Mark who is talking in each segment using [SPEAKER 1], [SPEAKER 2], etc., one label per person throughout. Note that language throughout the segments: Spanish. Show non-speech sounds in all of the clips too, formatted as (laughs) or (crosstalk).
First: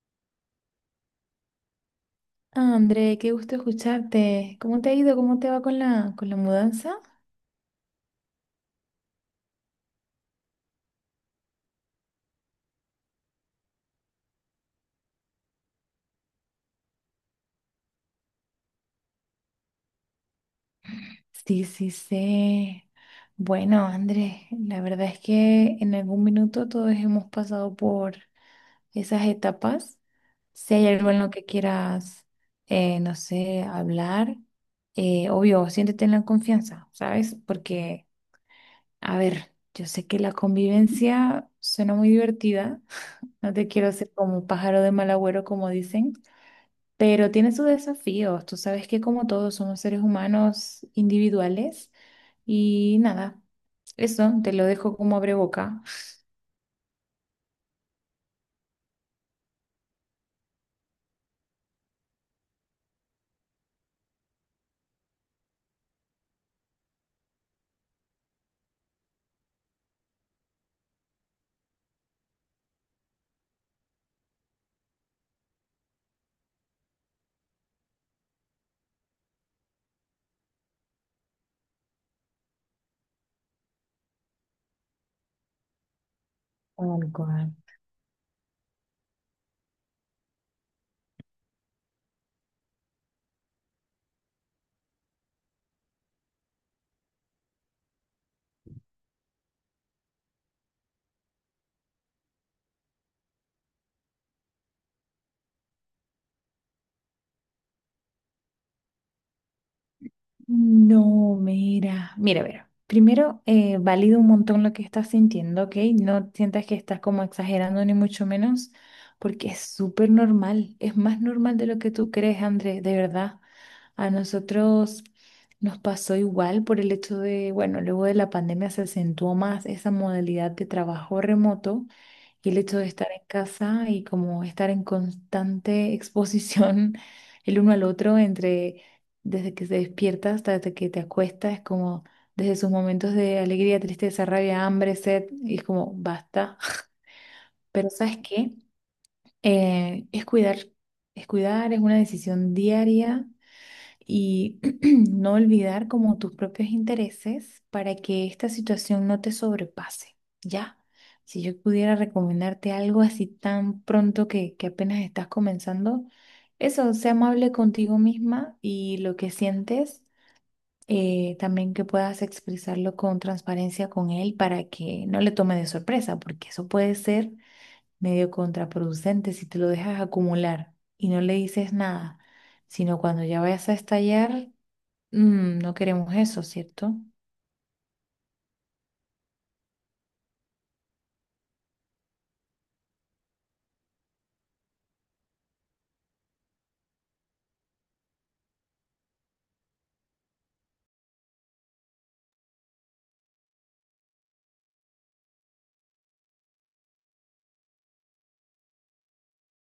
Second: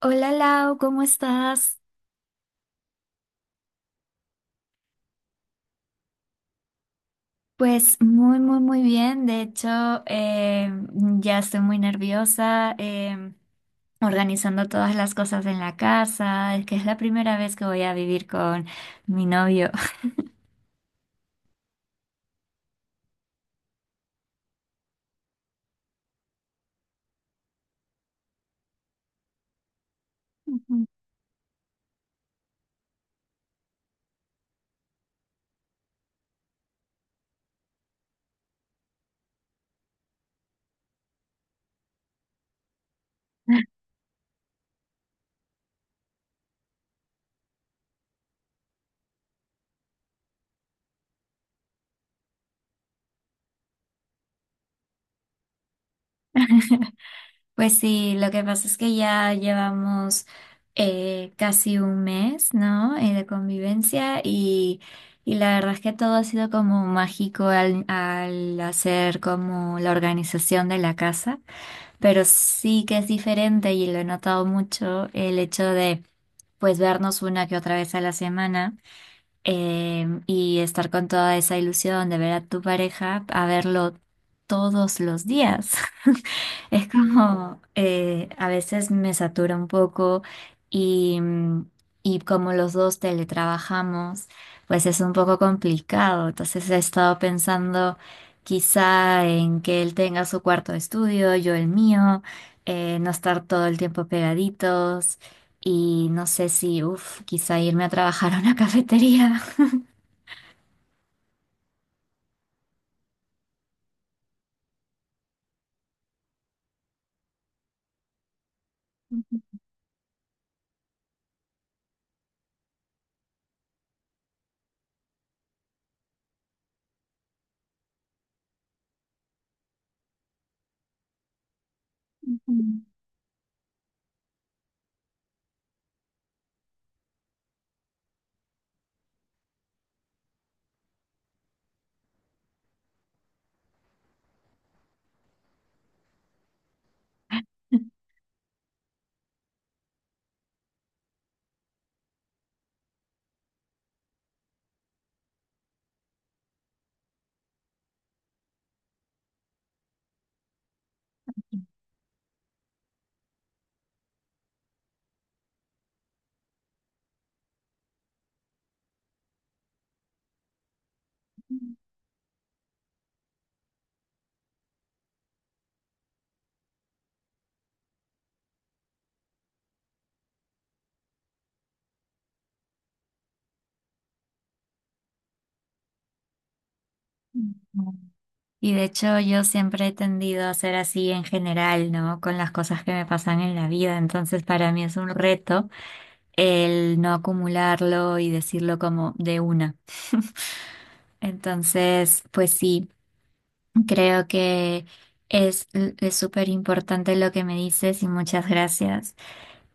[SPEAKER 1] Hola Lau, ¿cómo estás?
[SPEAKER 2] Ah, André, qué gusto escucharte. ¿Cómo te ha ido? ¿Cómo te va con la mudanza?
[SPEAKER 1] Pues muy, muy, muy bien. De hecho, eh, ya estoy muy nerviosa organizando todas las cosas en la casa. Es que es la primera vez que voy a vivir con mi novio.
[SPEAKER 2] Sí, sí, sí. Bueno, André, la verdad es que en algún minuto todos hemos pasado por esas etapas.
[SPEAKER 1] (laughs)
[SPEAKER 2] Si
[SPEAKER 1] Ujú.
[SPEAKER 2] hay algo en lo que quieras, no sé, hablar, obvio, siéntete en la confianza, ¿sabes? Porque, a ver, yo sé que la convivencia suena muy divertida. (laughs) No te quiero hacer como un pájaro de mal agüero, como dicen. Pero tiene sus desafíos. Tú sabes que como todos somos seres humanos individuales y nada, eso te lo dejo como abre boca.
[SPEAKER 1] Pues sí, lo que pasa es que ya llevamos casi un mes, ¿no? De convivencia y la verdad es que todo ha sido como mágico al hacer como la organización de la casa. Pero sí que es diferente y lo he notado mucho el hecho de pues vernos una que otra vez a la semana, y estar con toda esa ilusión de ver a tu pareja a verlo todos los días. Es
[SPEAKER 2] Tal cual.
[SPEAKER 1] como a veces me satura un poco y, mm, y como los dos teletrabajamos, pues es un poco complicado. Entonces he estado pensando quizá en que él tenga su cuarto de estudio, yo el mío, no estar todo el tiempo pegaditos y no sé si, uff, quizá irme a trabajar a una cafetería.
[SPEAKER 2] No, mira, mira, mira. Primero, valido un montón lo que estás sintiendo, ¿ok? No sientas que estás como exagerando ni mucho menos, porque es súper normal, es más normal de lo que tú crees, Andrés, de verdad. A nosotros nos pasó igual por el hecho de, bueno, luego de la pandemia se acentuó más esa modalidad de trabajo remoto. Y el hecho de estar en casa y como estar en constante exposición (laughs) el uno al otro entre desde que se despierta hasta desde que te acuestas, es como desde sus momentos de alegría, tristeza, rabia, hambre, sed, y es como basta. Pero ¿sabes qué? Es cuidar, es cuidar, es una decisión diaria y (clears throat) no olvidar como tus propios intereses para que esta situación no te sobrepase, ¿ya? Si yo pudiera recomendarte algo así tan pronto que apenas estás comenzando, eso, sea amable contigo misma y lo que sientes, también que puedas expresarlo con transparencia con él para que no le tome de sorpresa, porque eso puede ser medio contraproducente si te lo dejas acumular y no le dices nada, sino cuando ya vayas a estallar. No queremos eso, ¿cierto?
[SPEAKER 1] (laughs) Y de hecho yo siempre he tendido a ser así en general, ¿no? Con las cosas que me pasan en la vida. Entonces para mí es un reto el no acumularlo y decirlo como de una. Entonces, pues sí, creo que es súper importante lo que me dices y muchas gracias.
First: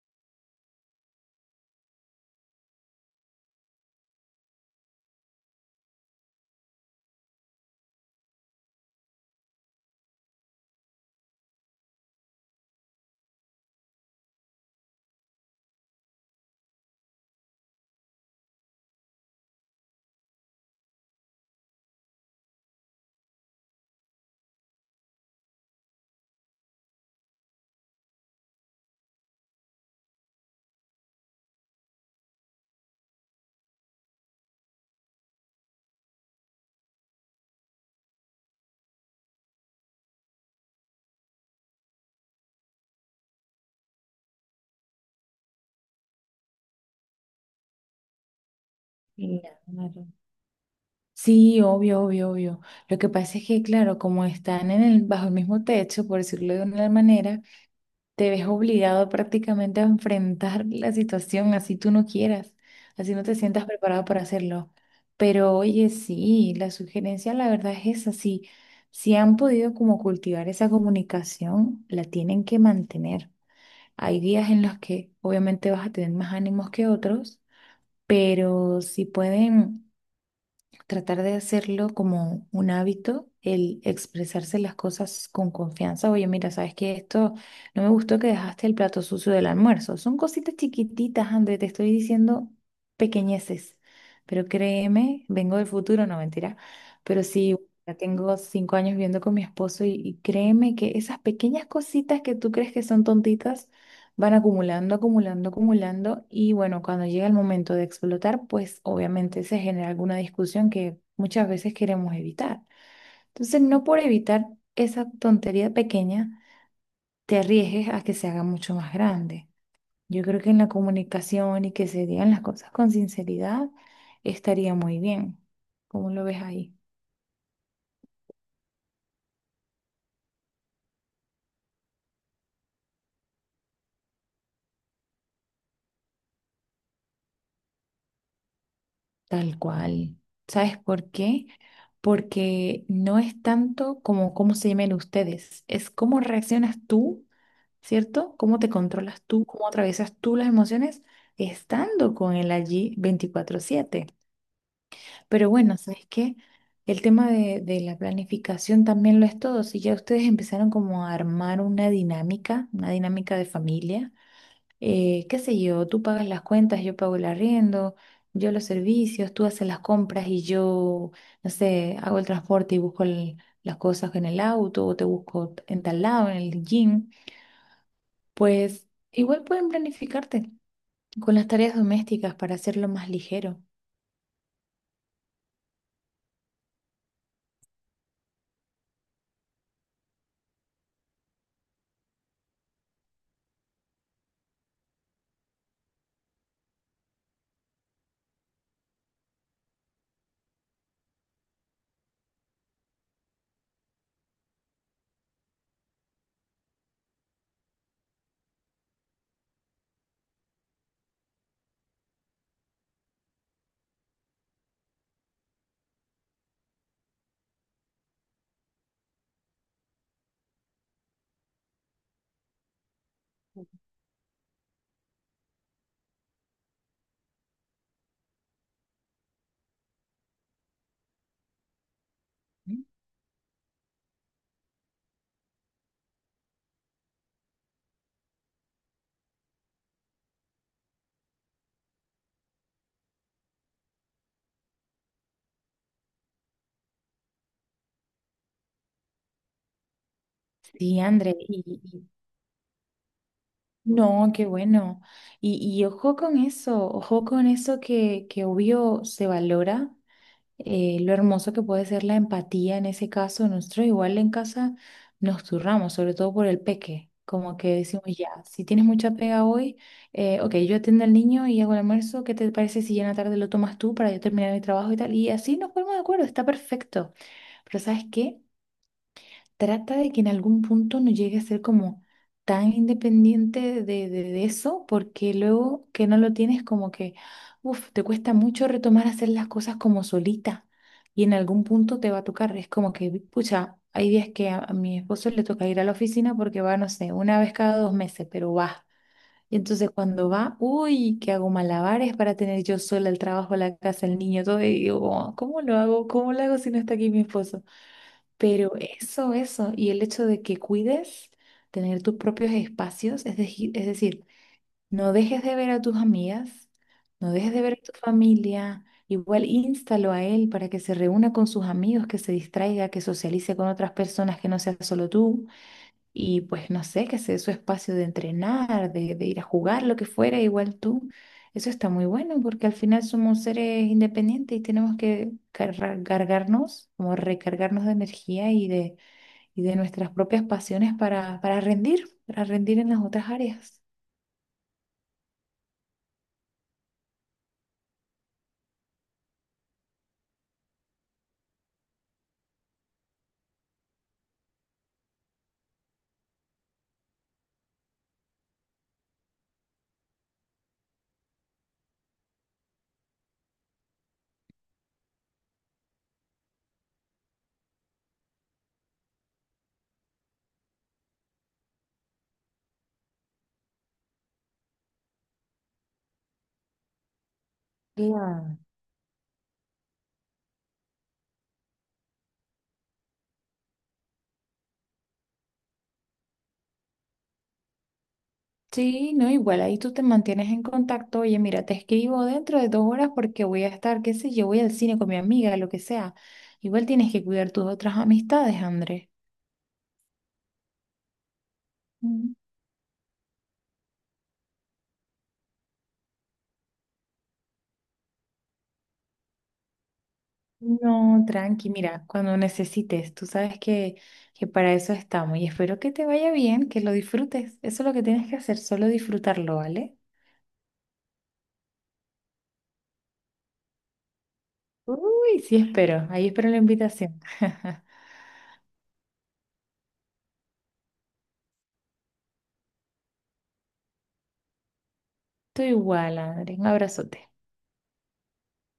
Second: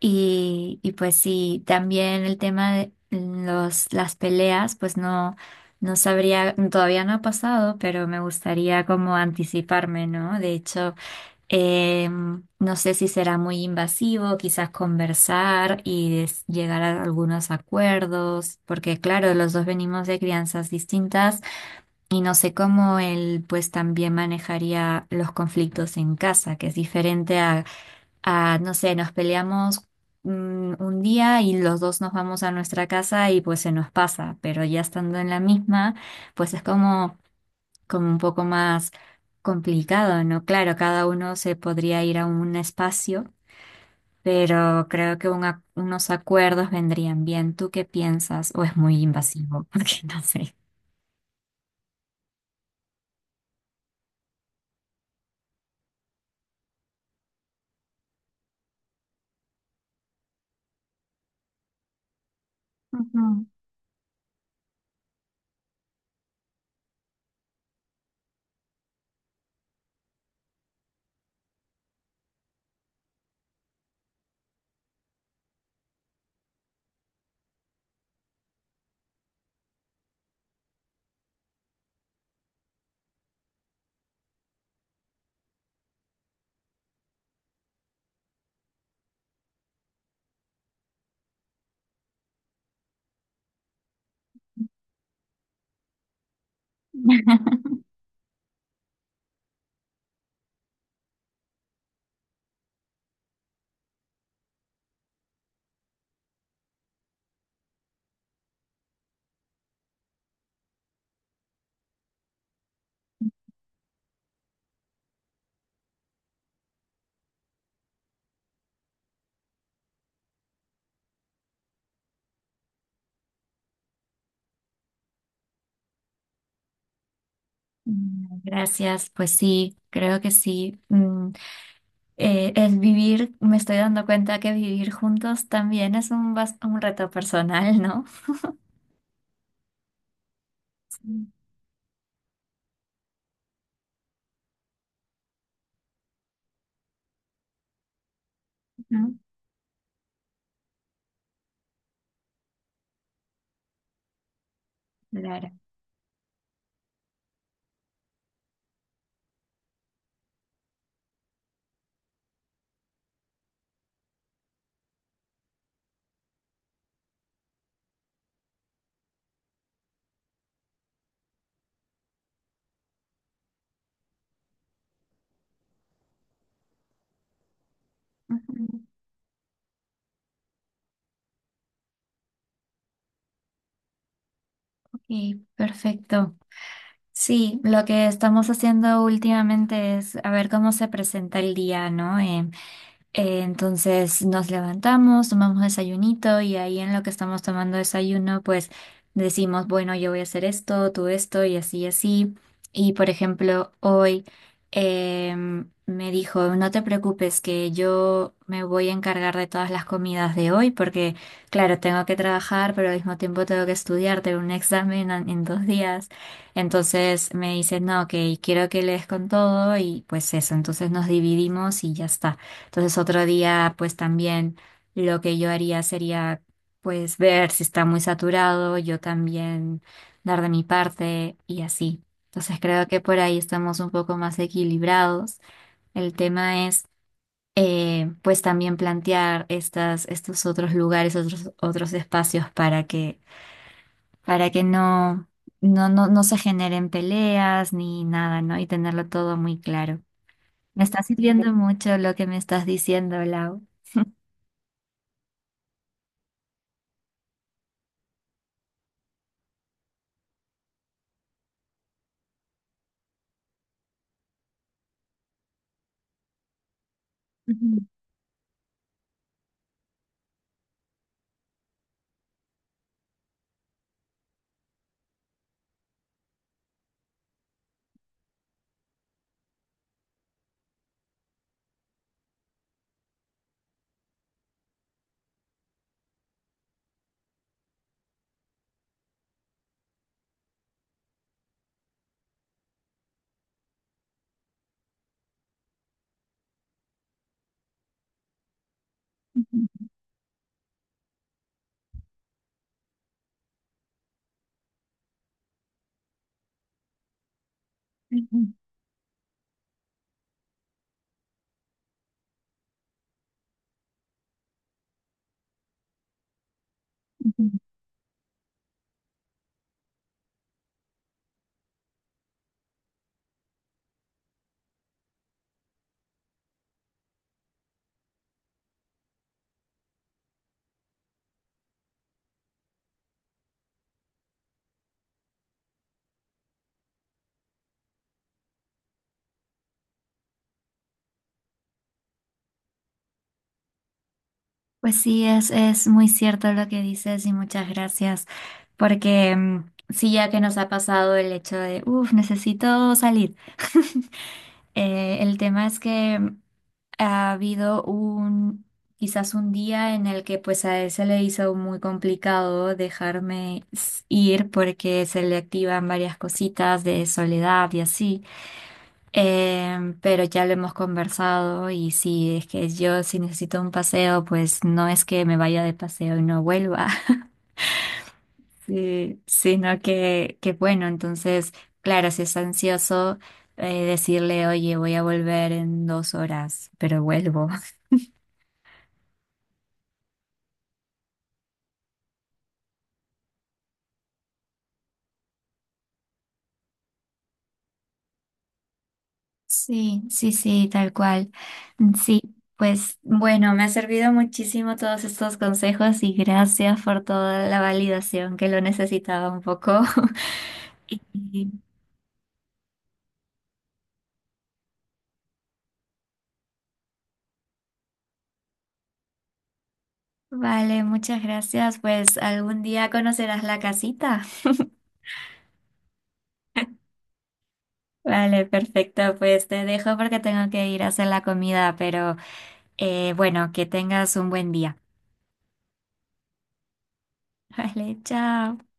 [SPEAKER 1] Y pues sí, también el tema de las peleas, pues no. No sabría, todavía no ha pasado, pero me gustaría como anticiparme, ¿no? De hecho, eh, no sé si será muy invasivo, quizás conversar y llegar a algunos acuerdos, porque claro, los dos venimos de crianzas distintas y no sé cómo él pues también manejaría los conflictos en casa, que es diferente a no sé, nos peleamos un día y los dos nos vamos a nuestra casa y pues se nos pasa, pero ya estando en la misma, pues es como un poco más complicado, ¿no? Claro, cada uno se podría ir a un espacio, pero creo que unos acuerdos vendrían bien. ¿Tú qué piensas? ¿O es muy invasivo? (laughs) Porque
[SPEAKER 2] Claro.
[SPEAKER 1] no sé.
[SPEAKER 2] Sí, obvio, obvio, obvio. Lo que pasa es que, claro, como están en el, bajo el mismo techo, por decirlo de una manera, te ves obligado prácticamente a enfrentar la situación así tú no quieras, así no te
[SPEAKER 1] Ujú.
[SPEAKER 2] sientas preparado para hacerlo. Pero oye, sí, la sugerencia la verdad es esa, sí, si han podido como cultivar esa comunicación, la tienen que mantener. Hay días en los que obviamente vas a tener más ánimos que otros, pero si pueden tratar de hacerlo como un hábito, el expresarse las cosas con confianza. Oye, mira, sabes que esto no me gustó, que dejaste el plato sucio del almuerzo. Son cositas chiquititas, André, te estoy diciendo pequeñeces, pero créeme, vengo del futuro, no mentira, pero sí. Ya tengo 5 años viviendo con mi esposo y créeme que esas pequeñas cositas que tú crees que son tontitas, van acumulando, acumulando, acumulando y bueno, cuando llega el momento de explotar, pues obviamente se genera alguna discusión que muchas veces queremos evitar. Entonces, no por evitar esa tontería pequeña, te arriesgues a que se haga mucho más grande. Yo creo que en la comunicación y que se digan las cosas con sinceridad estaría muy bien. ¿Cómo lo ves ahí?
[SPEAKER 1] Gracias, pues sí, creo que sí. El vivir, me estoy dando cuenta que vivir juntos también es un reto personal, ¿no?
[SPEAKER 2] Tal cual. ¿Sabes por
[SPEAKER 1] Sí.
[SPEAKER 2] qué? Porque no es tanto como cómo se llamen ustedes, es cómo reaccionas tú. ¿Cierto? ¿Cómo te
[SPEAKER 1] Ujú.
[SPEAKER 2] controlas tú? ¿Cómo atraviesas tú las emociones estando con él allí 24/7?
[SPEAKER 1] Claro.
[SPEAKER 2] Pero bueno, ¿sabes qué? El tema de la planificación también lo es todo. Si ya ustedes empezaron como a armar una dinámica de familia, qué sé yo, tú pagas las cuentas, yo pago el arriendo, yo los servicios, tú haces las compras y yo, no sé, hago el transporte y busco las cosas en el auto o te busco en tal lado, en el gym.
[SPEAKER 1] Ujú.
[SPEAKER 2] Pues igual pueden planificarte con las tareas domésticas para hacerlo más ligero.
[SPEAKER 1] Ok, perfecto. Sí, lo que estamos haciendo últimamente es a ver cómo se presenta el día, ¿no? Entonces nos levantamos, tomamos desayunito y ahí en lo que estamos tomando desayuno, pues decimos, bueno, yo voy a hacer esto, tú esto y así y así. Y por ejemplo, hoy me dijo, no te preocupes que yo me voy a encargar de todas las comidas de hoy porque, claro, tengo que trabajar, pero al mismo tiempo tengo que estudiar, tengo un examen en 2 días. Entonces me dice, no, ok, quiero que le des con todo y pues eso, entonces nos dividimos y ya está. Entonces otro día, pues también lo que yo haría sería, pues ver si está muy saturado, yo también dar de mi parte y así. Entonces
[SPEAKER 2] ¿Mm?
[SPEAKER 1] creo que por ahí estamos un poco más equilibrados. El tema es, pues también plantear estos otros lugares, otros espacios para que no se generen peleas ni nada, ¿no? Y tenerlo todo muy claro. Me
[SPEAKER 2] Sí,
[SPEAKER 1] está
[SPEAKER 2] André,
[SPEAKER 1] sirviendo mucho lo que me estás diciendo, Lau.
[SPEAKER 2] no, qué bueno. Y ojo con eso, ojo con eso, que obvio se valora lo hermoso que puede ser la empatía en ese caso. Nosotros igual en casa nos turramos, sobre todo por el peque. Como que
[SPEAKER 1] (laughs)
[SPEAKER 2] decimos, ya, si tienes mucha pega hoy, ok, yo atiendo al niño y hago el almuerzo, ¿qué te parece si ya en la tarde lo tomas tú para yo terminar mi trabajo y tal? Y así nos ponemos de acuerdo, está perfecto. Pero ¿sabes qué? Trata de que en algún punto no llegue a ser como tan independiente de eso, porque luego que no lo tienes como que, uff, te cuesta mucho retomar hacer las cosas como solita y en algún punto te va a tocar. Es como que, pucha, hay días que a mi esposo le toca ir a la oficina porque va, no sé, una vez cada 2 meses, pero va. Y entonces cuando va, uy, que hago malabares para tener yo sola el trabajo, la casa, el niño, todo, y digo, "Oh, ¿cómo lo hago? ¿Cómo lo hago si no está aquí mi esposo?"
[SPEAKER 1] Ujú,
[SPEAKER 2] Pero eso, y el hecho de que cuides tener tus propios espacios, es decir, no dejes de ver a tus amigas, no
[SPEAKER 1] ujú.
[SPEAKER 2] dejes de ver a tu familia, igual instalo a él para que se reúna con sus amigos, que se distraiga, que socialice con otras personas que no sea solo tú, y pues no sé, que se dé su espacio de entrenar, de ir a jugar, lo que fuera, igual tú. Eso está muy bueno porque al final somos seres independientes y tenemos que cargarnos, como recargarnos de energía y de nuestras propias pasiones para, para rendir en las otras áreas.
[SPEAKER 1] Pues sí, es muy cierto lo que dices y muchas gracias, porque sí, ya que nos ha pasado el hecho de, uff, necesito salir. (laughs) El tema es que ha habido quizás un día en el que pues a él se le hizo muy complicado dejarme ir porque se le activan varias cositas de soledad y así. Pero ya lo hemos conversado y si es que yo si necesito un paseo, pues no es que me vaya de paseo y no vuelva, (laughs)
[SPEAKER 2] Claro.
[SPEAKER 1] sí, sino que bueno, entonces, claro, si es ansioso, decirle, oye, voy a volver en 2 horas, pero vuelvo. (laughs)
[SPEAKER 2] Sí, no, igual ahí tú te mantienes en contacto. Oye, mira, te escribo dentro de 2 horas porque voy a estar, qué sé yo, voy al cine con mi amiga, lo que sea. Igual tienes que cuidar tus otras amistades, André.
[SPEAKER 1] Sí, sí, sí, tal cual. Sí,
[SPEAKER 2] Mm.
[SPEAKER 1] pues bueno, me ha servido muchísimo todos estos consejos y gracias por toda la validación que lo necesitaba un poco. (laughs)
[SPEAKER 2] No,
[SPEAKER 1] Y
[SPEAKER 2] tranqui, mira, cuando necesites, tú sabes que para eso estamos y espero que te vaya bien, que lo disfrutes. Eso es lo que tienes que hacer, solo disfrutarlo, ¿vale?
[SPEAKER 1] Vale, muchas gracias. Pues algún día conocerás la casita.
[SPEAKER 2] Uy, sí, espero, ahí espero la invitación. (laughs)
[SPEAKER 1] Vale, perfecto. Pues te dejo porque tengo que ir a hacer la comida, pero bueno, que tengas un buen día.
[SPEAKER 2] Estoy igual, Adri. Un abrazote.
[SPEAKER 1] (laughs) Vale, chao.